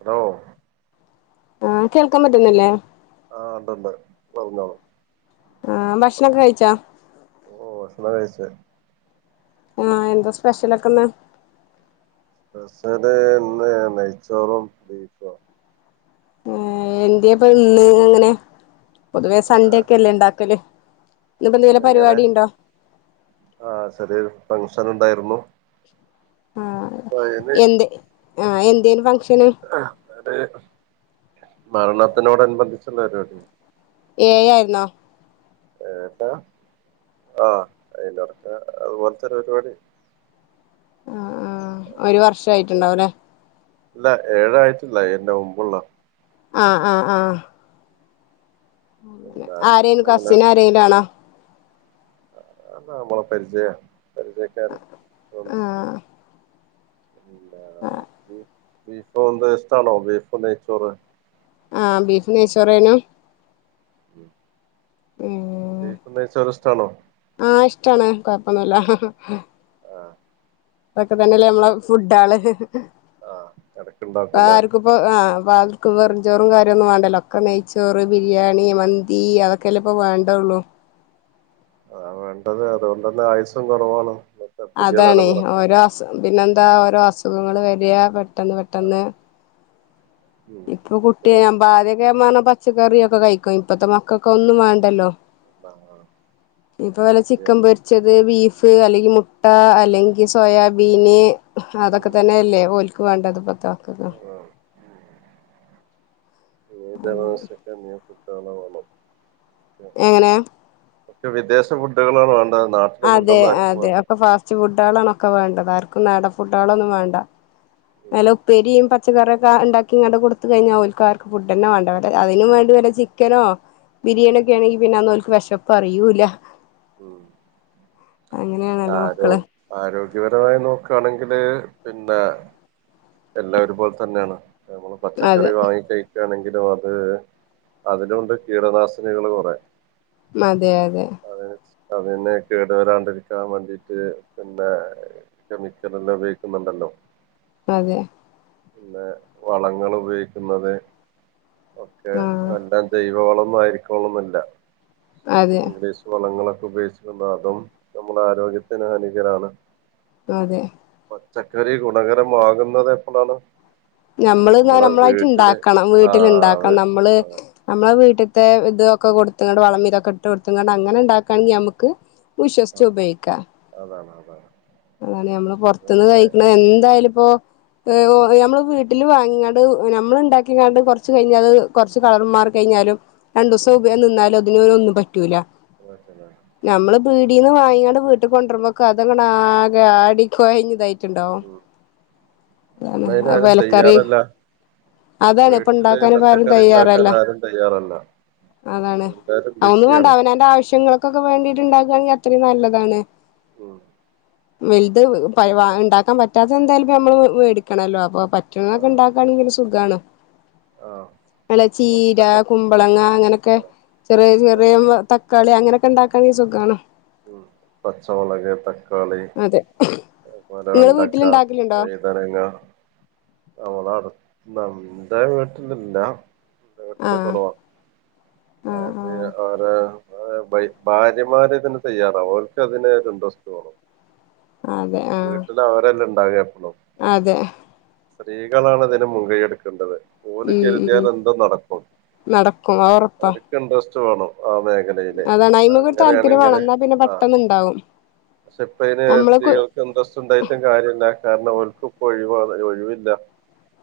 Hello ആ കേൾക്കാൻ പറ്റുന്നല്ലേ ആ ഉണ്ടണ്ട് പറഞ്ഞോളു ആ ഭക്ഷണംക്കെ കഴിച്ചാ ഓ സ്ണ കഴച്ച [inaudible] ആ എന്താ സ്പെഷ്യലൊക്കെന്നാ സ്പെഷല് ഇന്ന് നെയ്ച്ചോറും ബീഫും എന്റെയപ്പ ഇന്ന് ഇങ്ങനെ പൊതുവേ സൺഡേ ഏഹ് ഒക്കെല്ലേ ഉണ്ടാക്കല് എങ്ങനെ ആ ചെറിയ ഒരു ഫങ്ഷൻ ഉണ്ടായിരുന്നു ആ അപ്പൊ എന്ത ആ എന്തേ അ മരണത്തിനോടനുബന്ധിച്ചുള്ള പരിപാടിയ ഏയയിരുന്ന ഏപ്പ [inaudible] ആ അയിലോടത്ത അതുപോലെത്തെരു പരിപാടി ആ ആ ഒരു വർഷ ആയിട്ടുണ്ടാവല്ലേ ഇല്ല ഏഴ ആയിട്ടില്ല ഏഴിന്റെ മുമ്പുള്ള ആ ആ ആ പിന്നെ ആരേലും കസിന് ആരെങ്കിലും ആണോ അ നമ്മള പരിചയം പരിചയക്കര് ഉം ആ ബീഫ എന്ത ഇഷ്ടാണോ ബീഫ് നെയ്ച്ചോറ് ആ ബീഫ് നയ്ച്ചോറേനോ ഉം ഉം ബീഫ് നെയ്‌ച്ചോർ ഇഷ്ടണോ ഒന്നല്ല ആ അതൊക്കെ തന്നെല്ലേ നമ്മള ഫുഡ ആള് ആഹ് എടക്കുണ്ടാക്കുംല്ലേ ആർക്കും ഇപ്പ ആ- ഇപ്പ ആർക്കും വെറും ചോറും കാര്യന്നും വേണ്ടല്ലോ ഒക്കെ നെയ്ച്ചോറ് ബിരിയാണി ആഹ് മന്തി അതൊക്കെല്ലാം ഇപ്പ വേണ്ടള്ളൂ ള്ളൂ ആ വേണ്ടത് അതുകൊണ്ട തന്നെ ആയുസ കുറവാണ് ഇന്നത്തെ പുതിയ അതണേ തലമുറക്ക് ഓരോ അസു പിന്നെന്താ ഓരോ അസുഖങ്ങള്ൾ വരിക പെട്ടെന്ന് ആഹ് പെട്ടെന്ന് ഉം ഇപ്പൊ കുട്ടിയ ഞാൻ ബാദ്യക്കെ പറഞ്ഞ പച്ചക്കറിയ ഒക്കെ കഴിക്കും ഇപ്പത്തെ മക്കൾക്കെ ഒന്നും വേണ്ടല്ലോ ഇപ്പൊ വല്ല ചിക്കൻ പൊരിച്ചത് ബീഫ് ഫ് അല്ലെങ്കിൽ മുട്ട അല്ലെങ്കിൽ സോയാബീന് അതൊക്കെ തന്നെ അല്ലെ ഓൽക്ക് വേണ്ടത് ഇപ്പത്ത. [unintelligible] [unintelligible] എങ്ങനെ ഒക്കെ വിദേശ ഫുഡുകളാണ് വേണ്ടെന്ന്. അതെ അതെ ഒക്കെ ഫാസ്റ്റ് ഫുഡളാണ് ഒക്കെ വേണ്ടത് ആർക്കും നാടൻ ഫുഡാളൊന്നും വേണ്ട. ഉം നല്ല ഉപ്പേരിയും പച്ചക്കറിക്കെ ഇണ്ടാക്കിങ്ങാണ്ട് കൊടുത്തു കഴിഞ്ഞാ ഓൽക്ക് ആർക്കും ഫുഡന്നെ വേണ്ട. [unintelligible] അതിനും ഉം വേണ്ടി വല്ല ചിക്കനോ ബിരിയാണി ഒക്കെ ആണെങ്കിൽ പിന്നെ അന്നോൽക്ക് വെശപ്പ് അറിയൂല്ല. ഉം അത് അങ്ങനെയാണല്ലോ ആരോ മക്കള് ആരോഗ്യപരമായി നോക്കാണെ ക്ക്ണ് പിന്നെ എല്ലാരും പോൽതന്നെയാണ് നമ്മള് അതെ പച്ചക്കറി വാങ്ങിക്കഴി [unintelligible] ആണെങ്കിലും അത് അതിലുണ്ട് കീടനാശിനികള് കൊറേ. മ് അതെ അതെ അതിനെ കേടു വരാണ്ടിരിക്കാൻ വേണ്ടിട്ട് പിന്നെ കെമിക്കലെല്ലാ ഉപയോഗിക്കുന്നുണ്ടല്ലോ. അതെ പിന്നെ വളങ്ങൾ ഉപയോഗിക്കുന്നത് ഒക്കെ ആഹ് എല്ലാം ജൈവവളം മായിരിക്കോണോന്നില്ല അതെ ഇംഗ്ലീഷ് വളങ്ങളൊ ഉപയോഗിച്ച് [unintelligible] നമ്മുടെ ആരോഗ്യത്തിന് ഹാനികരാണ്. അതെ. പച്ചക്കറി ഗുണകരമാക്ന്നത് എപ്പളാണ്. നമ്മള് ന്നാ നമ്മളായിട്ട് ഇണ്ടാക്കണം ആ വീട്ടിലിണ്ടാക്കണം, വീട്ടിൽ നമ്മള് അതെ നമ്മളെ വീട്ട് ത്തെ ഇത് ഒക്കെ കൊട്ത്ത്കാണ്ട് വളമിതൊക്കെ ഇട്ട് കൊട്ത്ത് കാണ്ട് അങ്ങനെ ഇണ്ടാക്കാൻങ്കി നമ്മക്ക് വിശ്വാസ്ച്ച് ആ ഉപയോയിക്ക. അതാണ് അതാണ് അങ്ങനെ നമ്മള് പൊറത്ത്ന്ന് കഴിക്ക്ണ എന്തായാലും ഇപ്പോ എ ഒ ഞമ്മള് വീ ട്ടില് വാങ്ങി കാണ്ട് നമ്മള് ഇണ്ടാക്കിക്കാണ്ട് കൊറച്ച് കഴിഞ്ഞത് കൊറച്ച് കളറ് മാറി കഴിഞ്ഞാലും രണ്ടൂസം ഉപയോഗം നിന്നാലും അതിന് ഒന്നും പറ്റൂല്ല, ഞമ്മള് പീടിയെന്ന് വാങ്ങി നിങ്ങൾടെ വീട്ട്ക്ക് കൊണ്ടൊര്മ്പക്കത് ങ്ങണ് ആകെ ആടി കൊഴഞ്ഞ് ഇതായി ട്ട്ണ്ടാവും പിന്നെ ആ എല്ലാവരും വെല തയ്യാറല്ല വീട്ടില് ഉണ്ടാക്കാൻ ഇപ്പ ആരും പച്ചക്കറി ഇണ്ടാക്കാൻ തയ്യാറല്ല ആരും തയ്യാറല്ല. അതാണ് എല്ലാരും ഒന്നും വേണ്ട ബിസിയാണ് അവനാന്റെ ആവശ്യങ്ങൾക്കൊക്കെ വേണ്ടീട്ട് ഇണ്ടാക്കാണെങ്കി അത്രേം നല്ലതാണ് ഉം വെൽത് പഴ് വ ഇണ്ടാക്കാൻ പറ്റാത്ത എന്താലും ഇപ്പ നമ്മള് വേടിക്കണല്ലോ അപ്പൊ പറ്റ് റ്റുന്നൊക്കെ ഇണ്ടാക്കാണെങ്കില് സുഖാണ് ആ നല്ല ചീര കുമ്പളങ്ങ അങ്ങനെയൊക്കെ ചെറിയ ചെറിയ തക്കാളി അങ്ങനെയൊക്കെ ഇണ്ടാക്ക [unintelligible] സുഖാണ് മ് പച്ചമുളക് ത അതെ അതുപോലെ നിങ്ങള് വെണ്ടക്ക വീട്ടിലുണ്ടാക്കലുണ്ടോ വൈതനങ്ങ [unintelligible] [unintelligible] നോട്ടിന്റെ ആഹ് കുറവാ ആഹ് അത് ആഹ് ആരെ ആ വൈഫ് ഭാര്യമാര് ഇതിന് തയ്യാറാവ് ഓൽക്ക് അതിന് ഒര് ഇന്ട്രെസ്റ്റ് വാണം അതെ ആഹ് വീട്ടില് അവരെല്ലെ ഇണ്ടാകാ അതെ സ്ത്രീകളാണ് ഇതിന് മുൻകൈ എടുക്കേണ്ടത് ഓല് ഉം ഉം കരുതിയാൽ എന്തും നടക്കും നടക്കും അത് ഉറപ്പാ അവർക്ക് ഇന്റെരെസ്റ്റ്‌ അതാണ് [unintelligible] ഒരു അങ്ങനെയാണെങ്കില് താല്പര്യംവേണം ന്നാ പിന്നെ ആ പെട്ടന്ന് ഇണ്ടാവും പക്ഷെ ഇപ്പ അയിന് നമ്മള് കു സ്ത്രീകൾക്ക് ഇൻട്രസ്റ്റ് ഉണ്ടായിട്ടും കാരില്ല്യാ കാരണം അവർക്കും ഒഴിവാണ് ഒഴിവില്ല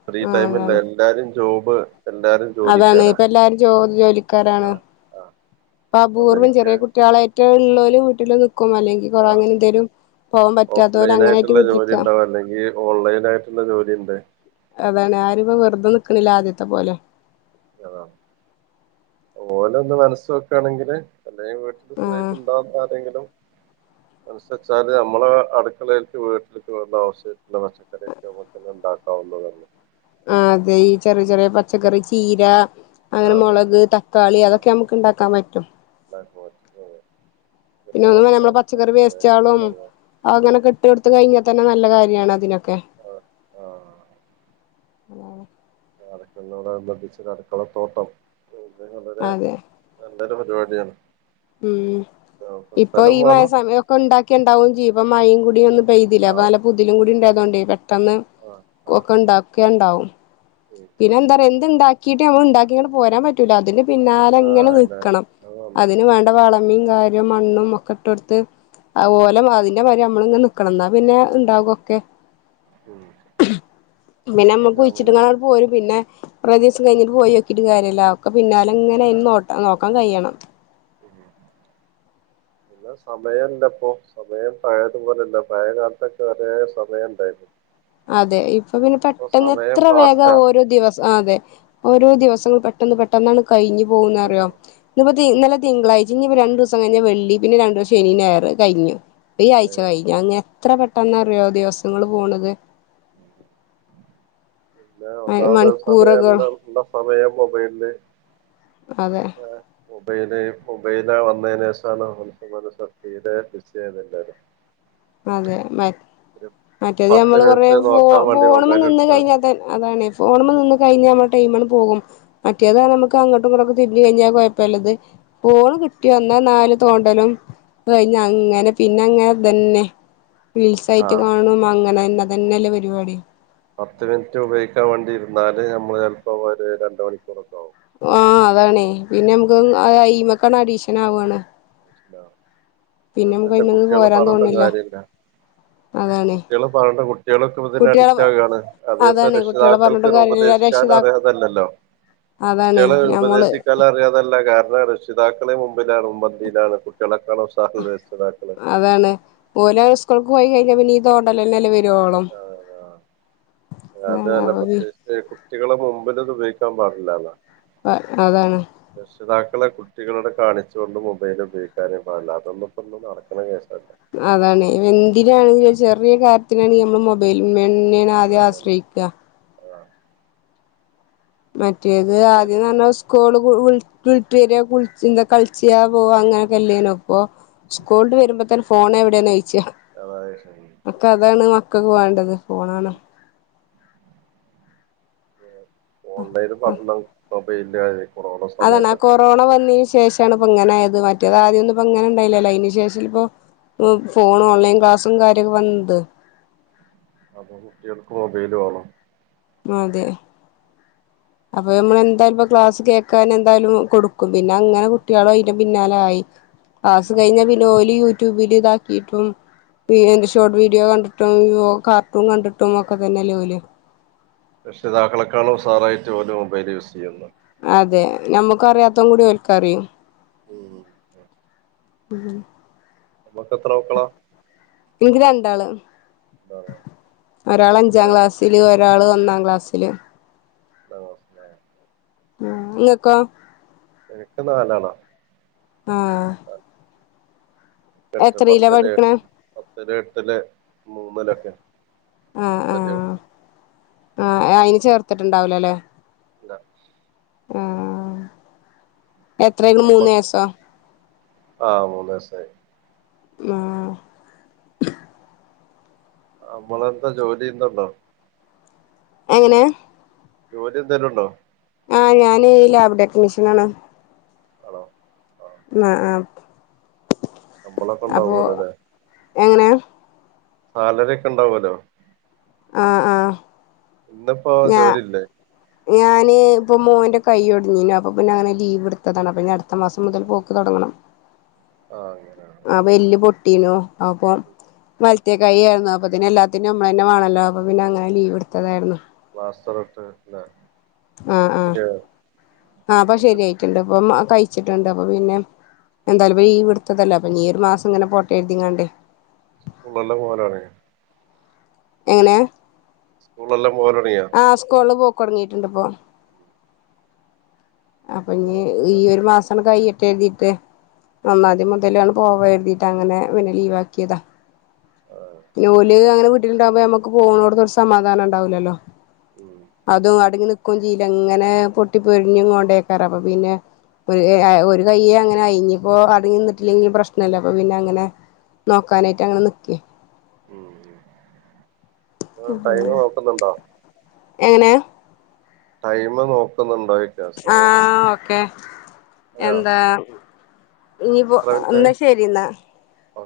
ഫ്രീ ആഹ് ടൈമില്ല അതാണ് എല്ലാരും ജോബ് എല്ലാരും അതാണ് ജോലിക്കാരാ ഇപ്പ എല്ലാരും ജോ ജോലിക്കാരാണ് ആഹ് ആഹ് അപൂർവം ഒന്നരിക്കെ ചെറിയ കുട്ടികളായിട്ട് ള്ളോല് വീട്ടിൽ നിക്കും അല്ലെങ്കി ആഹ് [unintelligible] ഓഫ് ലൈൻ ആയിട്ട്ള്ള ജോലി ഇണ്ടാവും അല്ലെങ്കിൽ ഓൺലൈൻ ആയിട്ട്ള്ള ജോലി ഇ ണ്ട് അതാണ് ആര ഇപ്പോ വെറുതെ നിക്കണില്ല ആദ്യത്തെ പോലെ അതാണ് ഓന് ഒന്ന് മനസ്സ വോക്കയാണെങ്കില് അല്ല വീട്ടിൽ സ്ഥരായിട്ട ആഹ് ഉണ്ടാവുന്ന ആരെ [inaudible] ങ്കിലും മനുസച്ചാല് നമ്മളെ അടുക്കളയിലേക്ക് വീട്ടിലേക്ക് വേണ്ട അവശ്യുള്ള പച്ചക്കറിയൊക്കെ നമുക്കെല്ലാം ഉണ്ടാക്കും തന്നതെ [inaudible] അതെ ഈ ചെറിയ ചെറിയ പച്ചക്കറി ചീര അങ്ങനെ ആഹ് അതന്നെ മുളക് തക്കാളി അതൊക്കെ നമുക്ക് ഇണ്ടാക്കാൻ പറ്റും ആഹ് പിന്നെ ഒന്നും നമ്മ മത്തം, പച്ചക്കറി മത്തന്, വേസ്റ്റളും കുമ്പളങ്ങ ഉം അങ്ങനെ കെട്ട് എടു കഴിഞ്ഞാൽ തന്നെ നല്ല കാര്യാണ് അതിനൊക്കെ ആഹ് ആഹ് അടക്കളിനോടനുബന്ധിച്ച് അടക്കള തോട്ടം അ വളരെ അതെ എന്ത നല്ല പരിപാടിയാണ് ഉം നമുക്ക് ഇപ്പൊ സ്ഥലം ഈ മയ വേണം സമയമ ഒക്കെ ഉണ്ടാക്കിണ്ടാവും ചെയ്യും ഇപ്പ മഴയും കൂടി ഒന്നുപെയ്തില്ല അപ്പൊ ആഹ് നല്ല പുതിലും കൂടി ഉണ്ടായതോണ്ട് പെട്ടെന്ന് ആഹ് ആഹ് ഒക്കെ ഉണ്ടാക്കുകണ്ടാവും ഉം പിന്നെ എന്താ പറയാ എന്ത് ഉണ്ടാക്കിയിട്ട് നമ്മ ഉണ്ടാക്കിങ്ങെ പോരാൻ പറ്റൂല അതിന്റെ പിന്നാല എങ്ങനെ ആഹ് അല്ല നിൽക്കണം അത് വേണം അതിന് ഉം വേണ്ട വളമും കാര്യവും മണ്ണും ഒക്കെ ഇട്ട എടുത്ത് ഉം അപോലെ അതിന്റെ മാര് നമ്മള ഇങ്ങെ നിക്കണം എന്നാ പിന്നെ ഉണ്ടാകൊക്കെ ഉം പിന്നെ നമ്മുക്ക് കുഴിച്ചിട്ടങ്ങ രും പിന്നെ കുറച്ച ദിവസം കഴിഞ്ഞട്ട് പോയി നോക്കിട്ട് കാര്യമല്ല ഒക്ക പിന്നാലും ഇങ്ങനെോട്ട നോ ൻകഴിയണം ഉ പിന്ന സമയംല്ല ഇപ്പൊ സമയം പഴയതുപോലെയല്ല പഴയ കാലത്തൊക്കെ ഒര സമയം ഉണ്ടായിപ്പോരുന്നു അതെ ഇപ്പൊ പിന്നെ പെട്ടന്ന് സമയം എത്ര വേഗ ഫാസ്റ്റാ ഓരോ ദിവസം അതെ ഓരോ ദിവസങ്ങൾ പെട്ടെന്ന് പെട്ടെന്നാണ് കഴിഞ്ഞു പോകുന്നറിയോ ഇന്നിപ്പോന്നലെ തിങ്കളായി ഇനി രണ്ടു ദിവസം കഴിഞ്ഞ വെള്ളി പിന്നെ രണ്ട ദിവസം ശനി ഞായർ കഴഞ്ഞു ഈ ആഹ് ആ്ച്ച ഏഹ് കഴിഞ്ഞഞ് അങ്ങനെ എത്ര പെട്ടെന്ന അറിയോ ദിവസങ്ങള് പോണത് പിന്നെ ഒന്നാമത്തെ മണിക്കൂറുകൾ സമയംല്ല സമയം മൊബൈല അതെ മൊബൈല് മൊബൈല വന്നതിനന്േഷമാണ്ന [inaudible] യില ബിായത് എല്ലും അതെ ബ മറ്റേത് പത്ത് നമ്മള് കൊറ മിനിറ്റ് നോക്കാൻ വേണ്ടി ഫോണുമ്പോൾ മൊബൈൽ നിന്ന് എടുത്താല് കഴിഞ്ഞാല് അതാണ് ഫോണ്മ്മ നിന്ന് കഴിഞ്ഞാ നമ്മുടെ ടൈമങ്ങ് പോകും മറ്റേത നമുക്ക് അങ്ങോട്ടുംങ്ങോട്ടൊക്ക തിരിഞ്ഞ് കഴിഞ്ഞാൽ കുഴപ്പല്ല ഫോണ് കിട്ടി വന്ന നാല് തോണ്ടലും കഴിഞ്ഞ ആഹ് അങ്ങനെ പിന്നെ അങ്ങനെ തന്നെ റിൽസായിട്ട് ആഹ് കാണും അങ്ങനെ തന്ന തന്നെയല്ലേ പരിപാടി പത്ത് മിനിറ്റ് ഉപയോഗിക്കാൻ വേണ്ടി ഇരുന്നാല് നമ്മള് ചിലപ്പോ ഒരു രണ്ട മണിക്കൂറക്കെ ആകും ആഹ അതണേ പിന്നെ നമുക്ക് അ ഐമക്കണ് അഡീഷൻ ആവുവാണ് പ്പ എന്റെ കുട്ടികള പോരാൻ പറയണ്ട തോന്നില്ല കാര്യില്ല അതാണ് കുട്ടികള് പറഞ്ഞണ്ട കുട്ടികളൊക്കെ ഇതിന് കുട്ടികളെ അഡിക്റ്റ് ആവുകയാണ് അതിപ്പോ അതാണ് കുട്ടികളെ രക്ഷിതാക്കൾക്ക് പറഞ്ഞിട്ടും കാര്യല്ല ഉപദേശ രക്ഷിതാ അറിയാതല്ലല്ലോ അതാണ് കുട്ടികള് ഞമ്മള് ഉപദേശിക്കാനും അറിയാതല്ല കാരണം രക്ഷിതാക്കളെ മുമ്പിലാണ ഇതാണ് കുട്ടികളക്കാണ് ഉത്സാഹ രക്ഷിതാക്കള് അവരീ തോണ്ടലന്നല്ലേ ആഹ ആ അതാണ് അതല്ല അവര് പ്രത്യേകിച്ച് കുട്ടികളെ മുമ്പിൽത് ഉപയോഗിക്ക ക്കാൻ പാടില്ലാല ആ അതാണ് രക്ഷിതാക്കളെ കുട്ടികളോട് കാണിച്ചുകൊണ്ട് മൊബൈലൽ ഉപയോഗിക്കാനേപാടില്ല അതൊന്നിപ്പം ഒന്നും നടക്ക്ണ കേസ ല്ല അതാണ്എന്തിനാണെങ്കിലും ചെറിയ കാര്യത്തിനാണങ്കി നമ്മൾ മൊബൈല്മ്മേണ് ന്നേണ് ആദ്യം ആശ്രയിക്ക ആ മറ്റേത് അപ്പൊ ആദ്യം ഇത് എന്ന് പറഞ്ഞ സ്കൂൾ വി- വിട്ട് വെരാ കുളിച്ച് ന്താ കളിച്ച് പോക അങ്ങനൊക്കെ അല്ലാരുന്നോ ഇപ്പൊ ഉം, സ്കൂൾട്ട് വരുമ്പോ തന്നെ ഫോൺ എവിടെയന്ന് ചോദിച്ചാ അതായത് ഇപ്പോ അതാണ് മക്കൾക്ക് വേണ്ടത് ഫോണാണ് ഓൺലൈന് പറഞ്ഞ മെബെലിന്റെ അതാണ് ആ കൊറോണ വന്നതിന് ശേഷമാണ് ഇപ്പോ ഇങ്ങനായത് മറ്റേ മറ്റേതാദ്യം ഒന്നും ഇപ്പോ അങ്ങനെ ഉണ്ടായിലല്ലോ അതിനു ശേഷം ല്ലേപ്പം ഫോൺ ഓൺലൈൻ ക്ലാസും കാര്യൊക്കെ വന്നത് അപ്പൊ കുട്ടികൾക്ക് മൊബൈല് വേണം അതെ അപ്പൊ നമ്മൾ എന്തായാലും ഇപ്പ ക്ലാസ് കേൾക്കാനുംഎന്തായാലും കൊടുക്കും പിന്നെ അങ്ങനെ കുട്ടികളും അയിന്റെ പിന്നാല ആയി ക്ലാസ് കഴിഞ്ഞ പിന്നെ ഓല് യൂട്യൂബില് ഇതാക്കിയിട്ടും പി എന്റെ ഷോർട്ട് വീഡിയോ കണ്ടിട്ടും കാർട്ടൂൺ കണ്ടിട്ടും ഒക്കെ തന്നെല്ലേലേ ഓല് രക്ഷിതാക്കളെക്കാളും ഉഷാറായിട്ട് ഓല് മൊബൈൽ യൂസ് ചെയ്യുന്നു അതെ നമ്മുക്ക് അറിയാത്തും കൂടി ഒര്ക്ക് അറിയും മ് മ് നമ്മുക്ക് എത്ര മക്കളാ എന്താ ഒരാള് അഞ്ചാം എത്രയിലാ? ക്ലാസ്സില് ഒരാള് ഒന്നാം ക്ലാസ്സില് എന്താ അവസ്ഥ ഉം ഇങ്ങക്കോ എനിക്ക് നാലാളാ ആ എട്ട് പത്തല് പഠിക്കണെ എട്ട പത്ത്ല് എട്ടില് മൂന്നിലൊക്കെ ആ ആ ചെറിയ കുട്ടി ആ അയിനെ ചേർത്തിട്ടുണ്ടാവില്ലല്ലേ ഇല്ല ആ ആ എത്രയായിക്കണ് മൂന്ന് വയസോ ആഹ് മൂന്ന് വയസായി ആ നമ്മളെന്താ ജോലി ചെയ്യുന്നുണ്ടോ എങ്ങനെ ജോലി എന്തേലും ഉണ്ടോ ആ ഞാൻ ലാബ് ടെക്നീഷ്യൻ ആണ് ആണോ ആഹ് ആ അ ശമ്പളൊക്കെ ഉണ്ടാവോലല്ലെ എങ്ങനെ സാലറി ഒക്കെ ഉണ്ടാവോലോ ആ ആ ഇന്നിപ്പോ ജോലിയില്ലേ ഞാൻ ഇപ്പോൾ മോൻ്റെ കൈ ഒടിഞ്ഞിനു അപ്പോ പിന്നെ അങ്ങനെ ലീവ് എടുത്തതാണ് അപ്പം പിന്ന അടുത്തമാസം മുതൽക്ക് പോക്ക് തുടങ്ങണം ആ അങ്ങനെ ട്ടീനു അപ്പോ വല് വലത്തെ കൈ ആയിരുന്നു അപ്പ തന്നെ എല്ലാത്തിനും നമ്മൾ തന്നെവേണല്ലോ അപ്പോൾ പിന്നെ അങ്ങനെ ലീവ എടുത്തതായിരുന്നു പ്ലാസ്റ്ററിട്ടു അല്ലേ ആ ആഹ് ആ അപ്പൊ ശരിയായിട്ടുണ്ട് അപ്പൊ കഴിച്ചിട്ടുണ്ട് അപ്പൊ പിന്നെ എന്തായാലും ഈ ലീവെടുത്തതല്ല അപ്പൊ ഈ ഒരു മാസം ഇങ്ങനെ പോട്ട കരുതിങ്ങാണ്ടേ സ്കൂളൊള്ള മോനാണ് എങ്ങനെ സ്കൂളിളെല്ലാം പോകാൻ തുടങ്ങിയോ തൊടങ്ങിയിട്ടുണ്ട് ഇപ്പോ അപ്പൊ ഇനി ആഹ് ഇ ഈ ഒരു മാസം കഴിയട്ടെ എന്നിട്ട് ഒന്നാം തിയതി മുതലാണ് പോവാ എഴുതിട്ടങ്ങനെ പിന്നെ ലീവാക്കിയതാ ആഹ് ഓല് അങ്ങനെ വീട്ടിലുണ്ടാവുമ്പോ നമുക്ക് പോകണോടത്ത് ഒരു സമാധാനം ഉണ്ടാവില്ലല്ലോ ഉം അതും അടങ്ങി നിക്കവും ചെയീല അങ്ങനെ പൊട്ടി പൊരിഞ്ഞും കൊണ്ടേക്കാരും അപ്പൊ പിന്നെ ഒരു ആഹ് ഒരു കയ്യ് അ ആ ഇനിയിപ്പോ അധികം നിന്നിട്ടില്ലങ്കിലും പ്രശ്‌നമില്ല അപ്പൊ പിന്നെ അങ്ങനെ നോക്കാനായിട്ട് അങ്ങനെ നിക്കെയാ ഉം ടൈമ് നോക്കുന്നുണ്ടോ എങ്ങനെ ടൈമ് നോക്കുന്നുണ്ടോ [unintelligible] സമയം ആഹ് ഓക്കെ ആയോ എന്താ ഇനിപ്പോ എന്നാ ശരിന്നാ ഓ